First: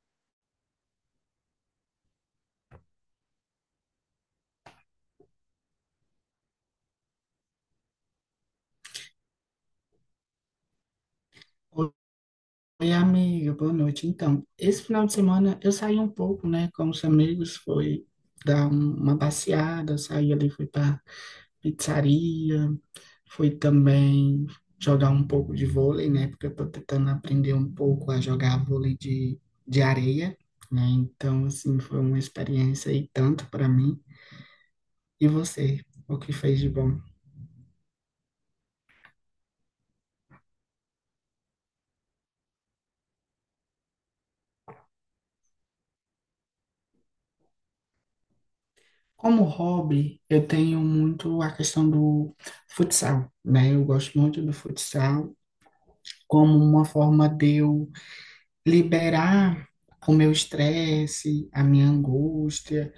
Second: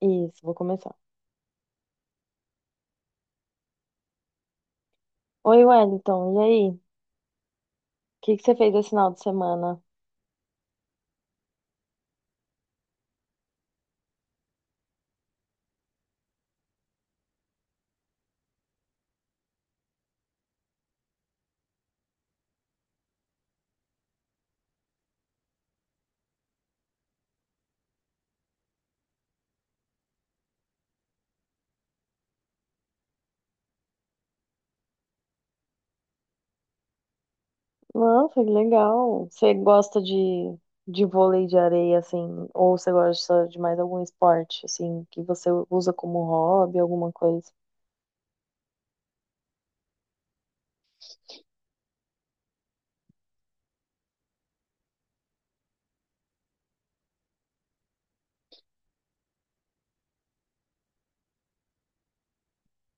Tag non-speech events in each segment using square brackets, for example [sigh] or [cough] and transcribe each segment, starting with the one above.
Isso, vou começar. Oi, Wellington, e aí? O que que você fez esse final de semana? Oi, amiga, boa noite. Então, esse final de semana eu saí um pouco, né, com os amigos, foi dar uma passeada, saí ali, fui pra pizzaria, fui também jogar um pouco de vôlei, né, porque eu tô tentando aprender um pouco a jogar vôlei de areia, né, então, assim, foi uma experiência e tanto para mim. E você, o que fez de bom? Nossa, que legal. Você gosta de vôlei de areia, assim, ou você gosta de mais algum esporte, assim, que você usa como hobby, alguma coisa? Como hobby, eu tenho muito a questão do futsal, né, eu gosto muito do futsal, como uma forma de eu liberar o meu estresse, a minha angústia,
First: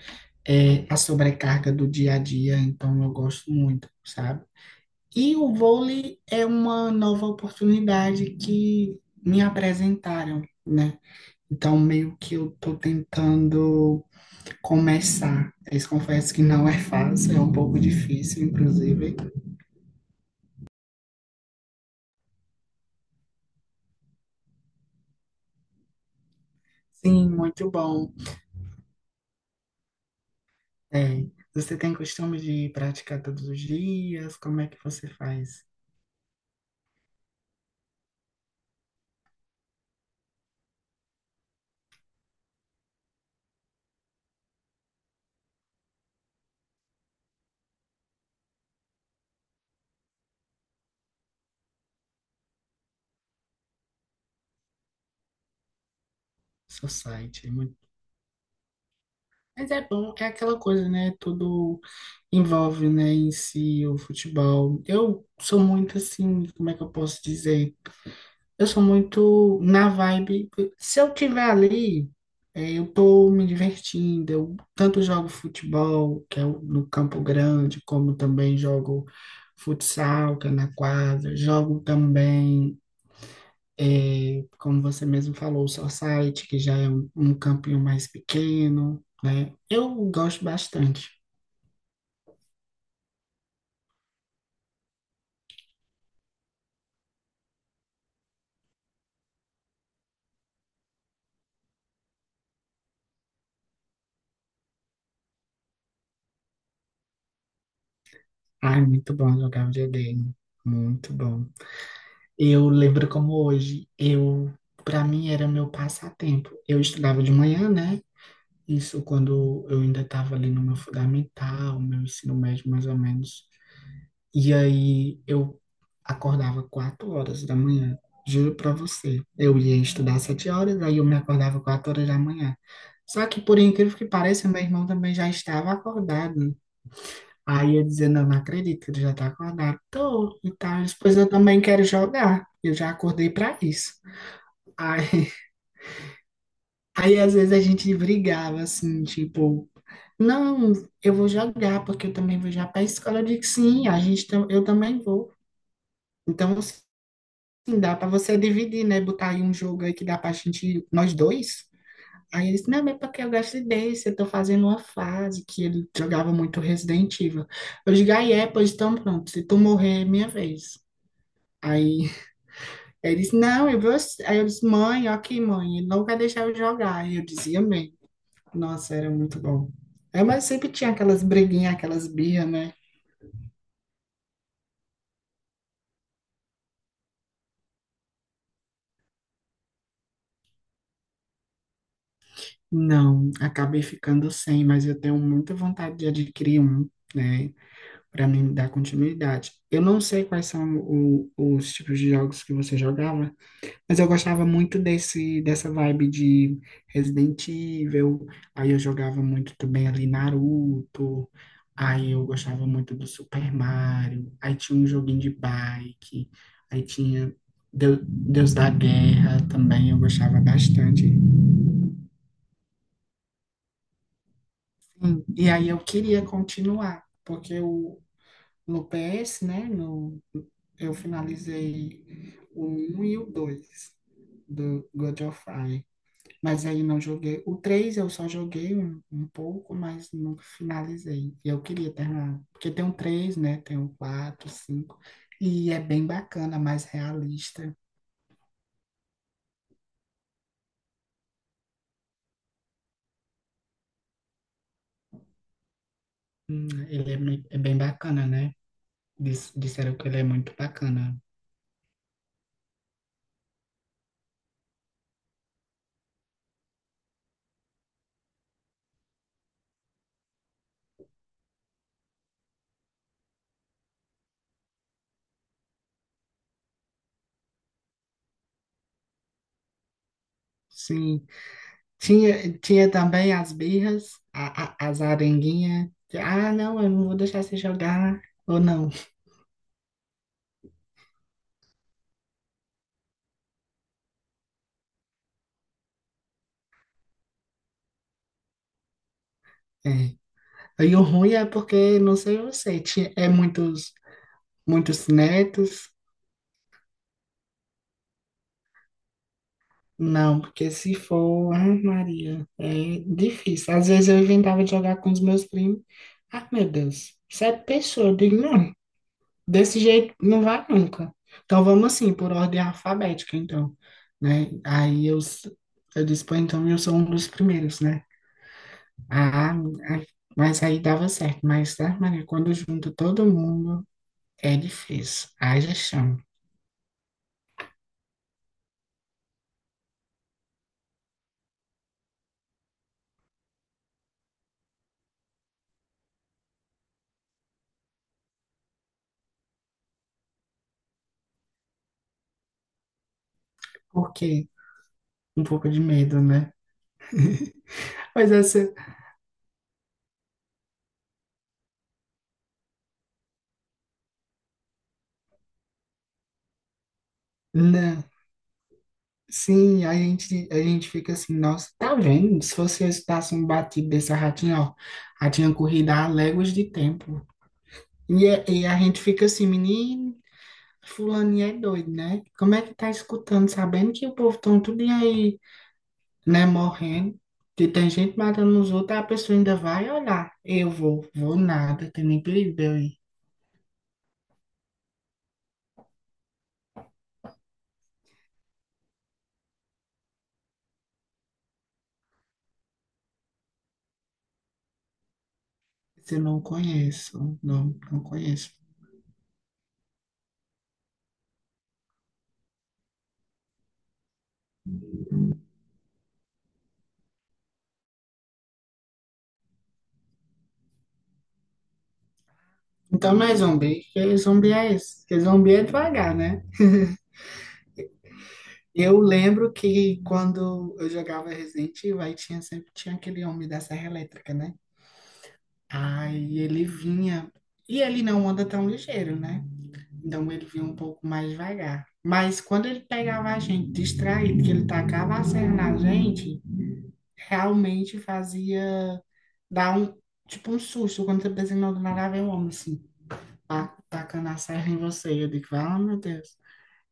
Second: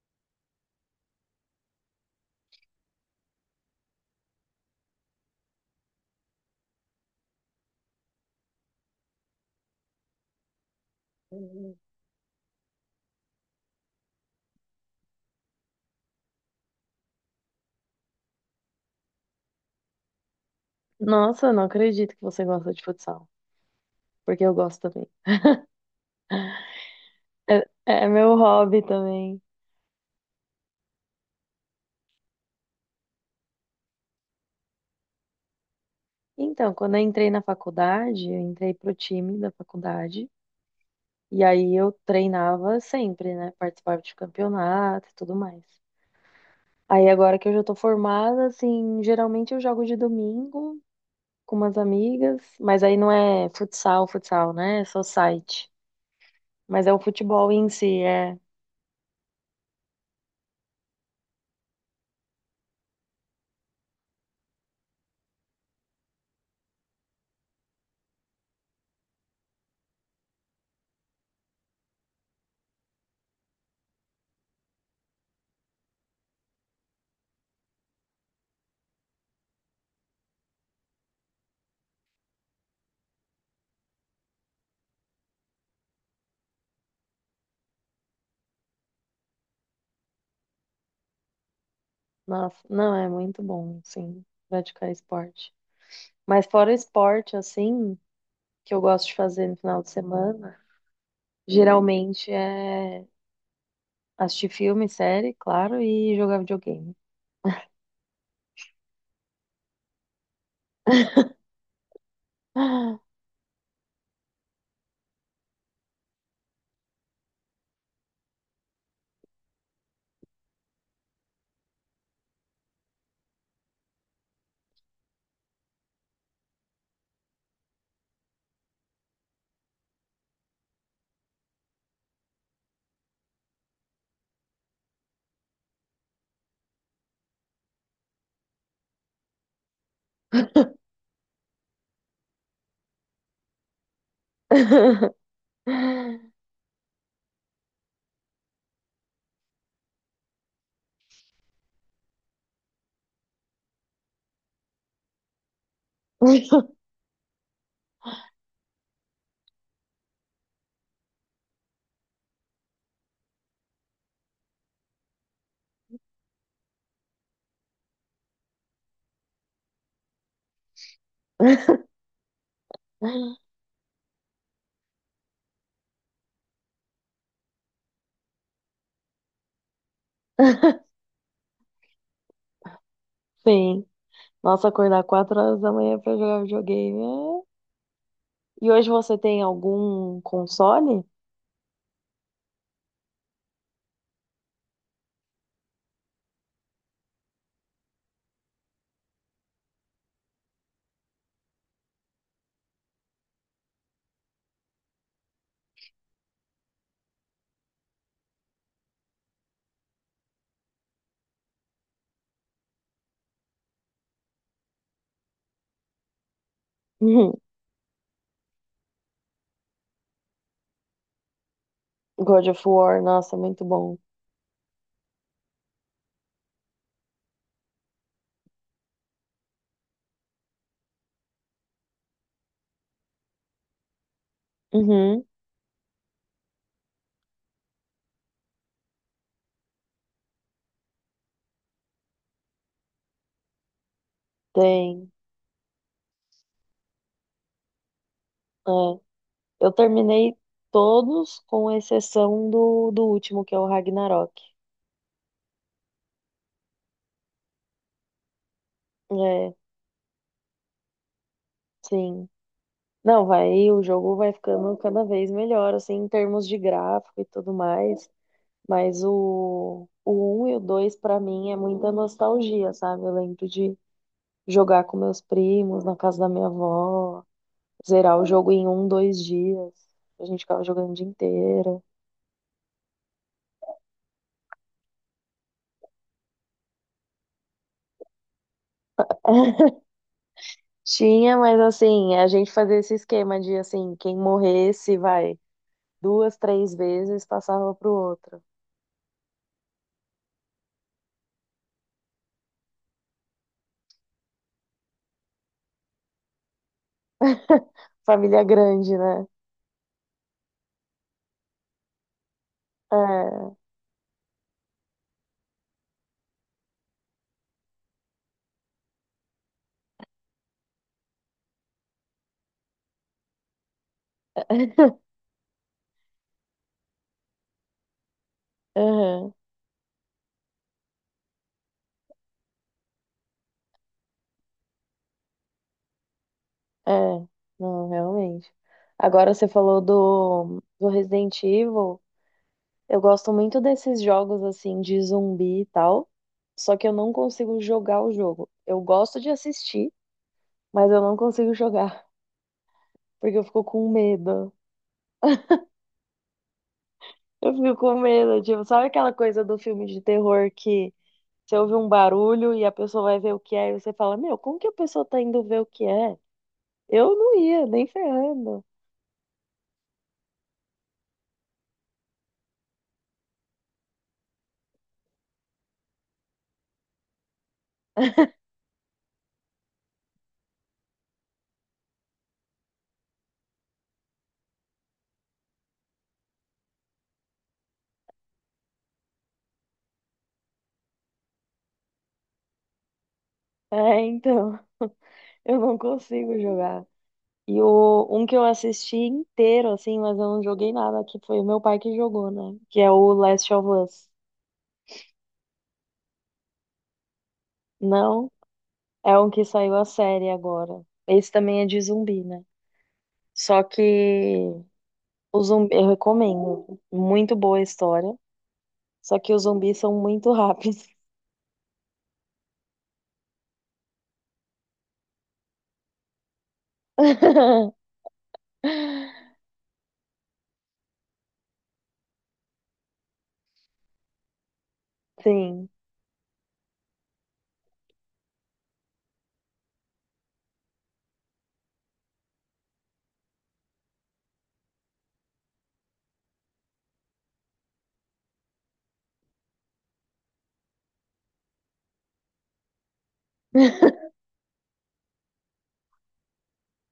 é, a sobrecarga do dia a dia, então eu gosto muito, sabe? E o vôlei é uma nova oportunidade que me apresentaram, né? Uhum. Então, meio que eu estou tentando começar. Eu confesso que não é fácil, é um pouco difícil, inclusive. Nossa, não acredito que você gosta de futsal, porque eu gosto também. Sim, É, muito é bom. meu hobby também. Tem. Você tem costume de praticar todos os dias? Como é que você faz Então, quando eu entrei na faculdade, eu entrei pro time da faculdade, e aí eu treinava sempre, né? Participava de campeonato e tudo mais. Aí agora que eu já tô formada, assim, geralmente eu jogo de domingo com umas amigas, mas aí não é futsal, futsal, né? É só site. Mas seu é o site? Futebol em si, é. Mas é bom, é aquela coisa, né? Tudo envolve, né, em si o futebol. Eu sou muito assim, como é que eu posso dizer? Eu sou muito na vibe. Se eu tiver ali, é, eu tô me divertindo. Eu tanto jogo futebol, que é no Campo Grande, como também jogo futsal, que é na quadra. Jogo também. É, como você mesmo falou, o Society, que já é um campinho mais pequeno, né? Eu gosto bastante. Nossa, não, é muito bom, assim, praticar esporte. Mas fora esporte, assim, que eu gosto de fazer no final de semana, geralmente é assistir filme, série, claro, e jogar videogame. Ai, muito bom jogar videogame. Muito bom. Eu lembro como hoje, eu, para mim era meu passatempo. Eu estudava de manhã, né? Isso quando eu ainda estava ali no meu fundamental, meu ensino médio mais ou menos. E aí eu acordava 4 horas da manhã, juro pra você. Eu ia estudar 7 horas, aí eu me acordava 4 horas da manhã. Só que, por incrível que pareça, meu irmão também já estava acordado. Aí eu dizia, não, não acredito que ele já está acordado. Tô, e tal. Depois eu também quero jogar. Eu já acordei pra isso. Aí, [laughs] [laughs] aí às vezes a gente brigava, assim, tipo, não, eu vou jogar, porque eu também vou já para a escola. Eu digo, sim, a gente, eu também vou. Então, assim, sim, dá pra você dividir, né? Botar aí um jogo aí que dá pra gente, nós dois. Aí ele disse, não, mas é porque eu gosto desse, eu tô fazendo uma fase que ele jogava muito Resident Evil. Eu digo, aí é, pois então pronto, se tu morrer, é minha vez. Aí ele disse, não, eu vou... Aí eu disse, mãe, ó aqui, mãe, ele não vai deixar eu jogar. Aí eu dizia, bem, nossa, era muito bom. É, mas sempre tinha aquelas briguinhas, aquelas birras, né? Sim. Nossa, acordar 4 horas da manhã pra jogar videogame. É. E hoje você tem algum console? [laughs] Não, acabei ficando sem, mas eu tenho muita vontade de adquirir um, né? Para mim dar continuidade. Eu não sei quais são os tipos de jogos que você jogava, mas eu gostava muito desse dessa vibe de Resident Evil. Aí eu jogava muito também ali Naruto. Aí eu gostava muito do Super Mario. Aí tinha um joguinho de bike. Aí Uhum. tinha Deus da Guerra também, eu gostava bastante. God of War, nossa, é muito bom. Sim, e aí eu queria continuar, porque o no PS, né? No, eu finalizei o um e o 2 do God Uhum, of War. Mas aí não joguei. O 3 eu só joguei um pouco, mas nunca finalizei. E eu queria terminar. Porque tem o três, né? Tem o quatro, cinco. tem. E é bem bacana, mais realista. É. Eu terminei todos, com exceção do último, que é o Ragnarok. Ele é, é bem bacana, né? É, Disseram que ele é muito bacana. sim. Não, vai, o jogo vai ficando cada vez melhor, assim, em termos de gráfico e tudo mais. Mas o um e o 2, pra mim, é muita nostalgia, sabe? Eu lembro de jogar com meus primos na casa da minha avó, zerar o jogo em um, dois dias. A gente ficava jogando o dia Sim, inteiro. Tinha também as birras, as arenguinhas. De, ah, não, eu não vou deixar você jogar, ou não. Tinha, mas assim, a gente fazia esse esquema de assim, quem morresse, vai, duas, três vezes passava pro outro. É. E o ruim é porque, não sei você, tinha, é muitos, muitos netos. Família grande, né? Não, porque se for, ah, Maria, é É, difícil. Às vezes eu inventava de jogar com os meus primos. Ah, meu Deus, sete pessoas. Eu digo, não. Desse jeito não vai nunca. Então vamos assim, por ordem alfabética, então, né? [laughs] Aí eu, eu disse, pô, então eu sou um dos primeiros, né? aham, Ah, ah, mas aí dava certo. Mas, tá, Maria, quando junta todo mundo, é difícil. Haja chão. é, não, realmente. Agora você falou do Resident Evil. Eu gosto muito desses jogos assim de zumbi e tal, só que eu não consigo jogar o jogo. Eu gosto de assistir, mas eu não consigo [laughs] jogar, porque eu fico com Por quê? medo. Um pouco de medo, né? Eu fico com Mas medo, essa, tipo, sabe aquela coisa do filme de terror que você ouve um barulho e a pessoa vai ver o que é, e você fala, meu, como que a pessoa tá indo ver o que é? Eu não ia, nem não. ferrando. Sim, a gente fica assim, nossa, tá vendo? Se você escutasse um batido dessa ratinha, ó, ratinha corrida há léguas de tempo. E, [laughs] e a gente fica assim, menino. Fulaninha é doido, né? Como é que tá escutando, sabendo que o povo tão tudo aí, né, morrendo, que tem gente matando os outros, a pessoa ainda vai olhar. Eu vou, vou nada, tem nem perigo de eu ir. É, então, eu não consigo jogar. E o, um que eu assisti inteiro, assim, mas eu não joguei nada, que foi o meu pai que jogou, né? Que é o Last of Us. Se eu não conheço, não, não Não, conheço. é um que saiu a série agora. Esse também é de zumbi, né? Só que o zumbi, eu recomendo. Muito boa a história. Só que os zumbis são muito rápidos. Então não é zumbi, que zumbi é esse? Que zumbi é devagar, né? [laughs] Eu lembro que quando eu jogava Resident Evil, aí tinha, sempre tinha aquele homem da Serra Elétrica, né? Sim. Aí ele vinha, e ele não anda tão ligeiro, né? Então ele vinha um pouco mais devagar. Mas quando ele pegava a gente distraído, que ele tacava a serra na gente, realmente fazia dar um, tipo um susto quando você pensa que não do nada vem um homem assim, tacando a serra em você. Eu digo, ah, meu Deus.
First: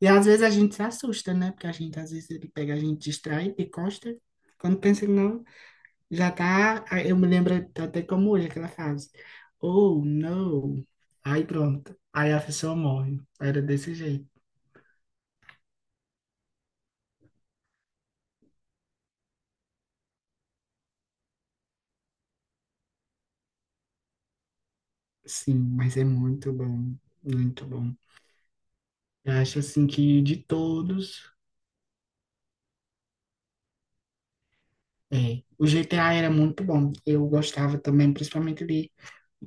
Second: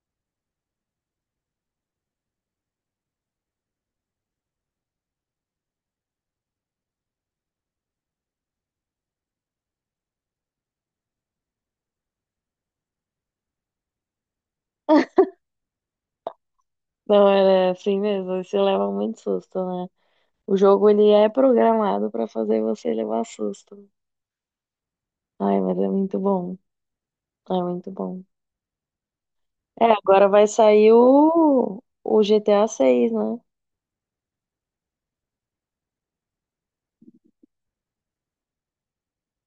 E às vezes a gente se assusta, né? Porque a gente, às vezes, ele pega a gente distraído e costa. Quando pensa que não, já tá. Eu me lembro até como hoje aquela frase. Oh, não. Aí pronto. Aí a pessoa morre. Era desse jeito. Não, era assim mesmo. Você leva muito susto, né? O jogo, ele é programado pra fazer você levar susto. Sim, Ai, mas é mas é muito muito bom. bom, É muito muito bom. bom. Eu acho É, assim que agora de vai sair todos, o GTA 6, né? é, o GTA era muito bom. Eu gostava também, principalmente de,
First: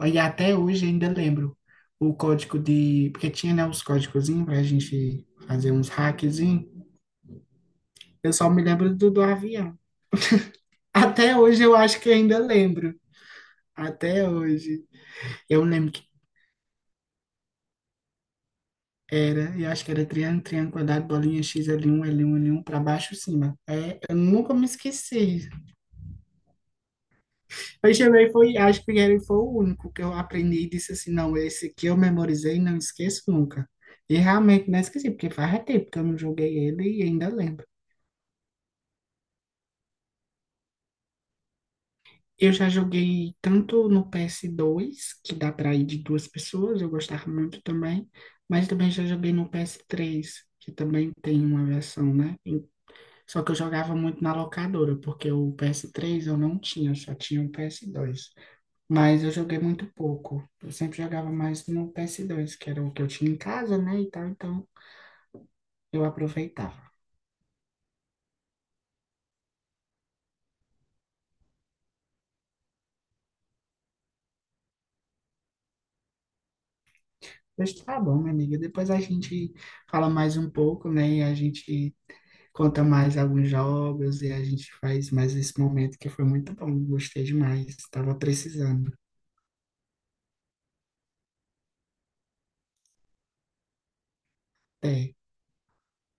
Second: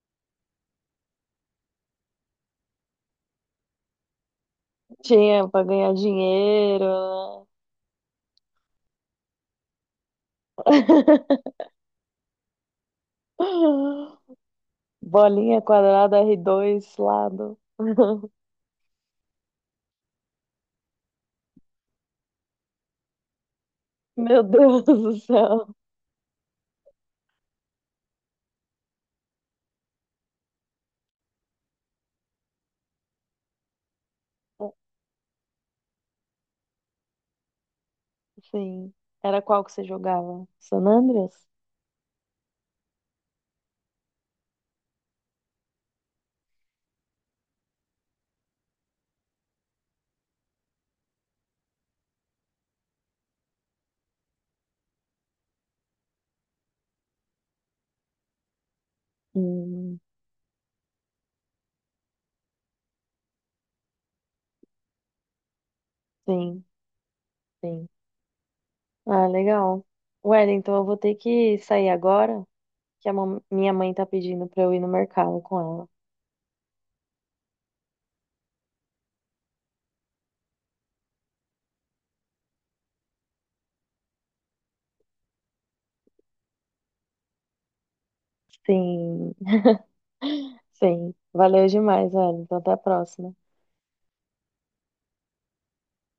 e até hoje ainda lembro o código de, porque tinha, né, os códigozinhos pra gente Tinha pra fazer uns ganhar hackzinhos. dinheiro, né? Eu só me lembro do avião. Até hoje [laughs] eu acho que ainda lembro. Até hoje. Bolinha, Eu lembro que quadrada, R2, lado. [laughs] era, eu acho que era triângulo, triângulo, quadrado, bolinha, X, l um l um l um para baixo, cima. É, eu Meu nunca me Deus do esqueci. céu. Christian Grey foi, acho que ele foi o único que eu aprendi e disse assim, não, esse aqui eu memorizei e não esqueço nunca. E realmente não esqueci, porque faz tempo que eu não joguei ele e ainda lembro. Sim. Era qual que você jogava? San Andreas? Eu já joguei tanto no PS2, que dá para ir de duas pessoas, eu gostava muito também, mas também já joguei no PS3, que também tem uma versão, né? Só que eu jogava muito na locadora, porque o PS3 eu não tinha, eu só tinha o PS2. Mas eu joguei muito Hum, pouco. Eu sempre jogava mais no PS2, que era o que eu tinha em casa, né? E tal, então eu sim, aproveitava. sim. Ah, legal. Wellington, eu vou ter que sair agora, que a minha mãe tá pedindo pra eu ir no mercado com ela. Mas tá bom, minha amiga. Depois a gente fala mais um pouco, né? E a gente conta mais alguns jogos e a gente faz mais esse momento que foi muito bom. Gostei demais. Tava precisando. Sim. Sim, valeu demais, velho. Então até a próxima. Até.